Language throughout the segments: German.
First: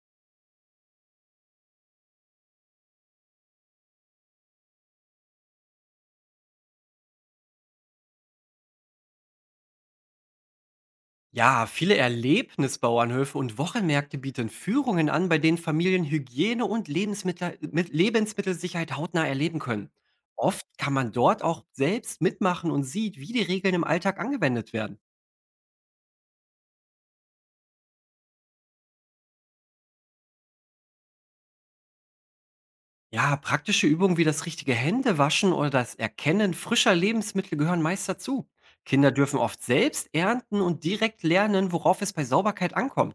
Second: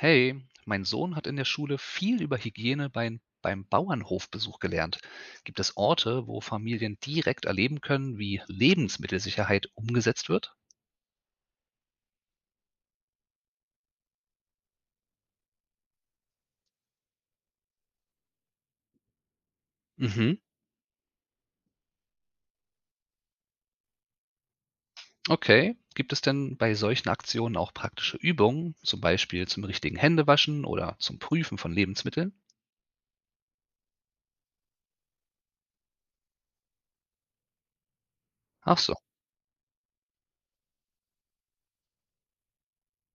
Hey, mein Sohn hat in der Schule viel über Hygiene beim Bauernhofbesuch gelernt. Gibt es Orte, wo Familien direkt erleben können, wie Lebensmittelsicherheit umgesetzt wird? Ja, viele Erlebnisbauernhöfe und Wochenmärkte bieten Führungen an, bei denen Familien mit Lebensmittelsicherheit hautnah erleben können. Mhm. Oft kann man dort auch selbst mitmachen und sieht, wie die Regeln im Alltag angewendet werden. Okay. Gibt es denn bei solchen Aktionen auch praktische Übungen, zum Beispiel zum richtigen Händewaschen oder zum Prüfen von Lebensmitteln? Ja, praktische Übungen wie das richtige Händewaschen oder das Erkennen frischer Lebensmittel gehören meist dazu. Ach so. Kinder dürfen oft selbst ernten und direkt lernen, worauf es bei Sauberkeit ankommt.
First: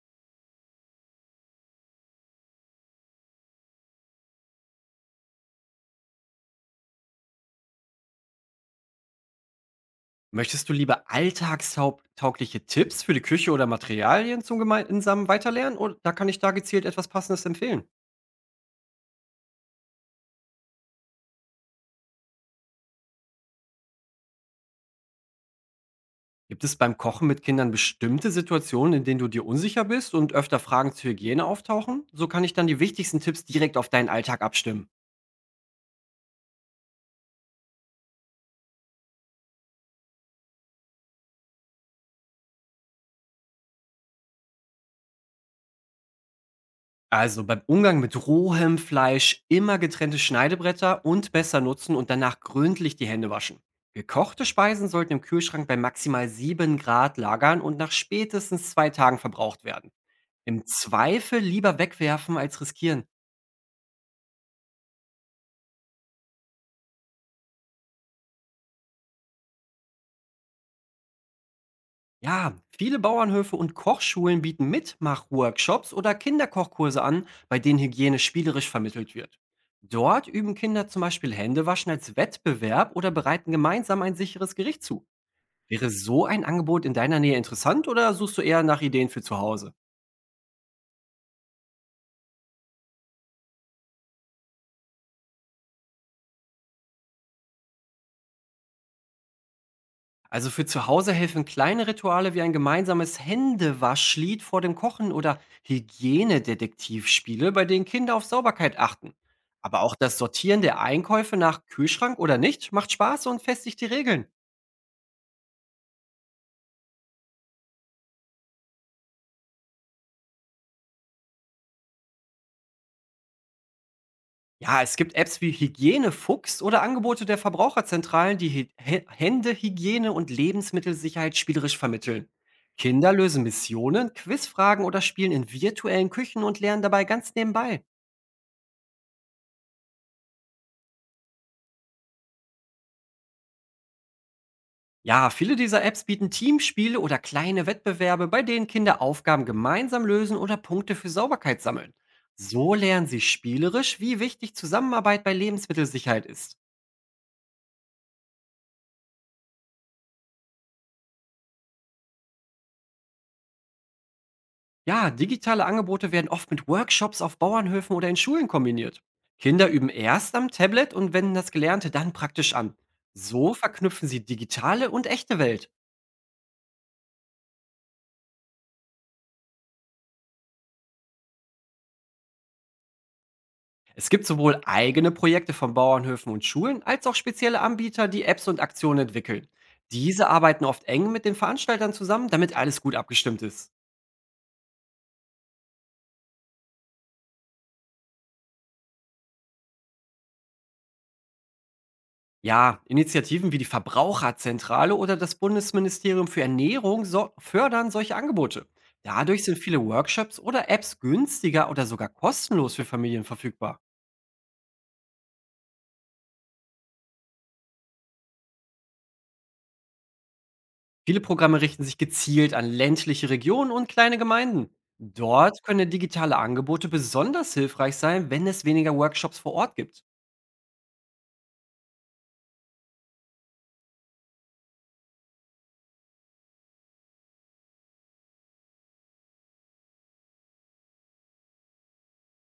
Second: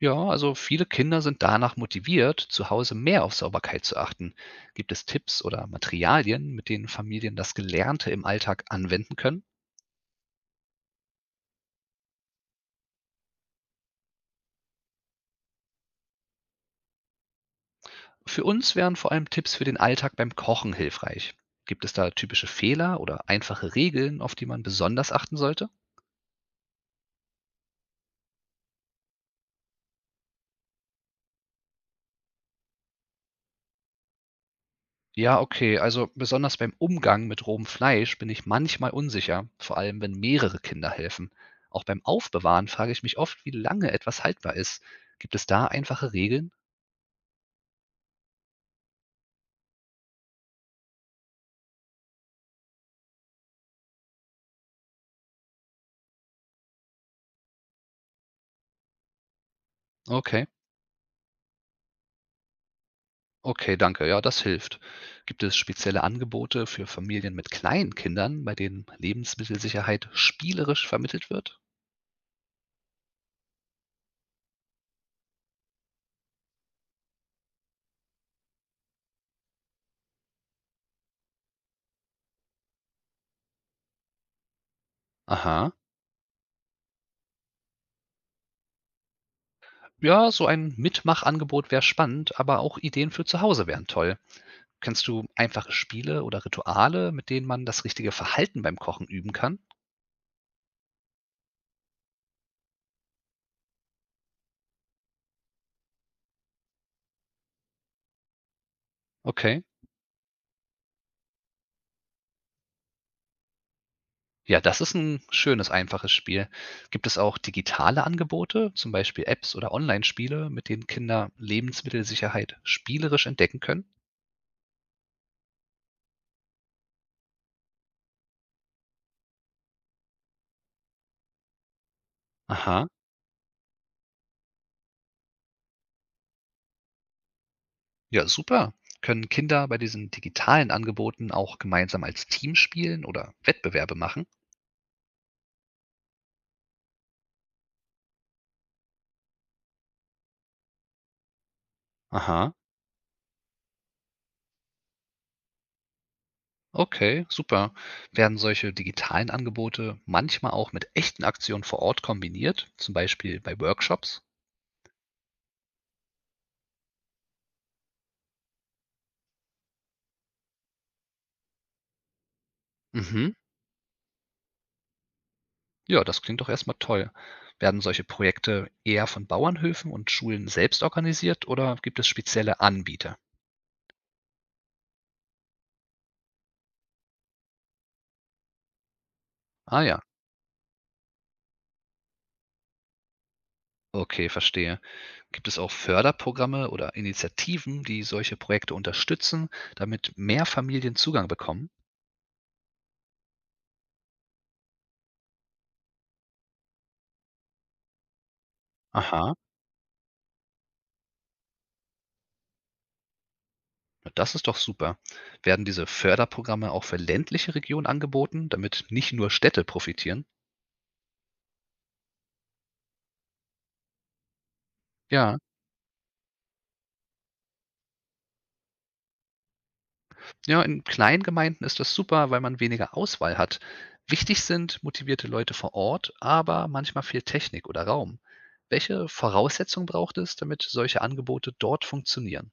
Ja, also viele Kinder sind danach motiviert, zu Hause mehr auf Sauberkeit zu achten. Gibt es Tipps oder Materialien, mit denen Familien das Gelernte im Alltag anwenden können? Möchtest du lieber alltagstaugliche Tipps für die Küche oder Materialien zum gemeinsamen Weiterlernen? Oder da kann ich da gezielt etwas Passendes empfehlen. Für uns wären vor allem Tipps für den Alltag beim Kochen hilfreich. Gibt es da typische Fehler oder einfache Regeln, auf die man besonders achten sollte? Gibt es beim Kochen mit Kindern bestimmte Situationen, in denen du dir unsicher bist und öfter Fragen zur Hygiene auftauchen? So kann ich dann die wichtigsten Tipps direkt auf deinen Alltag abstimmen. Ja, okay, also besonders beim Umgang mit rohem Fleisch bin ich manchmal unsicher, vor allem wenn mehrere Kinder helfen. Auch beim Aufbewahren frage ich mich oft, wie lange etwas haltbar ist. Gibt es da einfache Regeln? Also beim Umgang mit rohem Fleisch immer getrennte Schneidebretter und besser nutzen und danach gründlich die Hände waschen. Gekochte Speisen sollten im Kühlschrank bei maximal 7 Grad lagern und nach spätestens 2 Tagen verbraucht werden. Okay, Im Zweifel lieber wegwerfen als riskieren. okay, danke, ja, das hilft. Gibt es spezielle Angebote für Familien mit kleinen Kindern, bei denen Lebensmittelsicherheit spielerisch vermittelt wird? Ja, viele Bauernhöfe und Kochschulen bieten Mitmachworkshops oder Kinderkochkurse an, bei denen Hygiene spielerisch vermittelt wird. Dort üben Kinder zum Beispiel Händewaschen als Wettbewerb oder bereiten gemeinsam ein sicheres Gericht zu. Aha. Wäre so ein Angebot in deiner Nähe interessant oder suchst du eher nach Ideen für zu Hause? Ja, so ein Mitmachangebot wäre spannend, aber auch Ideen für zu Hause wären toll. Kennst du einfache Spiele oder Rituale, mit denen man das richtige Verhalten beim Kochen üben kann? Also für zu Hause helfen kleine Rituale wie ein gemeinsames Händewaschlied vor dem Kochen oder Hygienedetektivspiele, bei denen Kinder auf Sauberkeit achten. Okay. Aber auch das Sortieren der Einkäufe nach Kühlschrank oder nicht macht Spaß und festigt die Regeln. Ja, das ist ein schönes, einfaches Spiel. Gibt es auch digitale Angebote, zum Beispiel Apps oder Online-Spiele, mit denen Kinder Lebensmittelsicherheit spielerisch entdecken können? Ja, es gibt Apps wie Hygienefuchs oder Angebote der Verbraucherzentralen, die Hygiene und Lebensmittelsicherheit spielerisch vermitteln. Aha, Kinder lösen Missionen, Quizfragen oder spielen in virtuellen Küchen und lernen dabei ganz nebenbei. ja, super. Können Kinder bei diesen digitalen Angeboten auch gemeinsam als Team spielen oder Wettbewerbe machen? Ja, viele dieser Apps bieten Teamspiele oder kleine Wettbewerbe, bei denen Kinder Aufgaben gemeinsam lösen oder Punkte für Sauberkeit sammeln. Aha. So lernen sie spielerisch, wie wichtig Zusammenarbeit bei Lebensmittelsicherheit ist. Okay, super. Werden solche digitalen Angebote manchmal auch mit echten Aktionen vor Ort kombiniert, zum Beispiel bei Workshops? Ja, digitale Angebote werden oft mit Workshops auf Bauernhöfen oder in Schulen kombiniert. Kinder üben erst am Tablet und wenden das Gelernte dann praktisch an. Mhm. So verknüpfen sie digitale und echte Welt. Ja, das klingt doch erstmal toll. Werden solche Projekte eher von Bauernhöfen und Schulen selbst organisiert oder gibt es spezielle Anbieter? Es gibt sowohl eigene Projekte von Bauernhöfen und Schulen als auch spezielle Anbieter, die Apps und Aktionen entwickeln. Ah ja, Diese arbeiten oft eng mit den Veranstaltern zusammen, damit alles gut abgestimmt ist. okay, verstehe. Gibt es auch Förderprogramme oder Initiativen, die solche Projekte unterstützen, damit mehr Familien Zugang bekommen? Ja, Initiativen wie die Verbraucherzentrale oder das Bundesministerium für Ernährung fördern solche Angebote. Aha. Dadurch sind viele Workshops oder Apps günstiger oder sogar kostenlos für Familien verfügbar. Na, das ist doch super. Werden diese Förderprogramme auch für ländliche Regionen angeboten, damit nicht nur Städte profitieren? Viele Programme richten sich gezielt an ländliche Regionen und kleine Gemeinden. Ja, Dort können digitale Angebote besonders hilfreich sein, wenn es weniger Workshops vor Ort gibt. ja, in kleinen Gemeinden ist das super, weil man weniger Auswahl hat. Wichtig sind motivierte Leute vor Ort, aber manchmal fehlt Technik oder Raum. Welche Voraussetzungen braucht es, damit solche Angebote dort funktionieren?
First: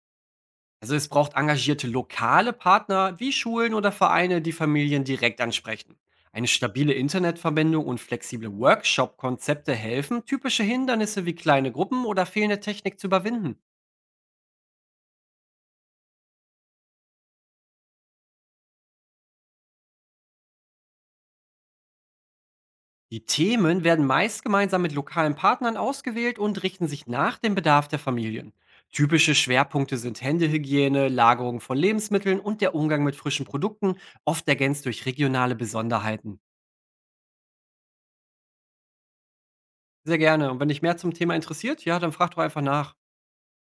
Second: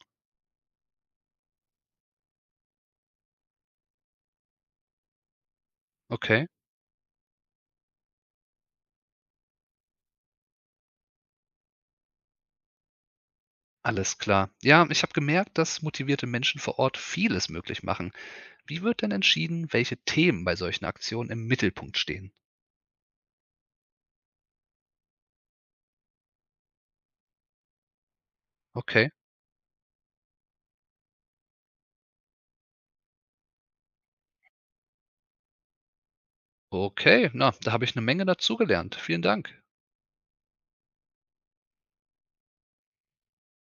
Also es braucht engagierte lokale Partner wie Schulen oder Vereine, die Familien direkt ansprechen. Eine Okay, stabile Internetverbindung und flexible Workshop-Konzepte helfen, typische Hindernisse wie kleine Gruppen oder fehlende Technik zu überwinden. alles klar. Ja, ich habe gemerkt, dass motivierte Menschen vor Ort vieles möglich machen. Wie wird denn entschieden, welche Themen bei solchen Aktionen im Mittelpunkt stehen? Die Themen werden meist gemeinsam mit lokalen Partnern ausgewählt und richten sich nach dem Bedarf der Familien. Okay. Typische Schwerpunkte sind Händehygiene, Lagerung von Lebensmitteln und der Umgang mit frischen Produkten, oft ergänzt durch regionale Besonderheiten. Okay, na, da habe ich eine Menge dazugelernt. Vielen Dank. Sehr gerne. Und wenn dich mehr zum Thema interessiert, ja, dann frag doch einfach nach.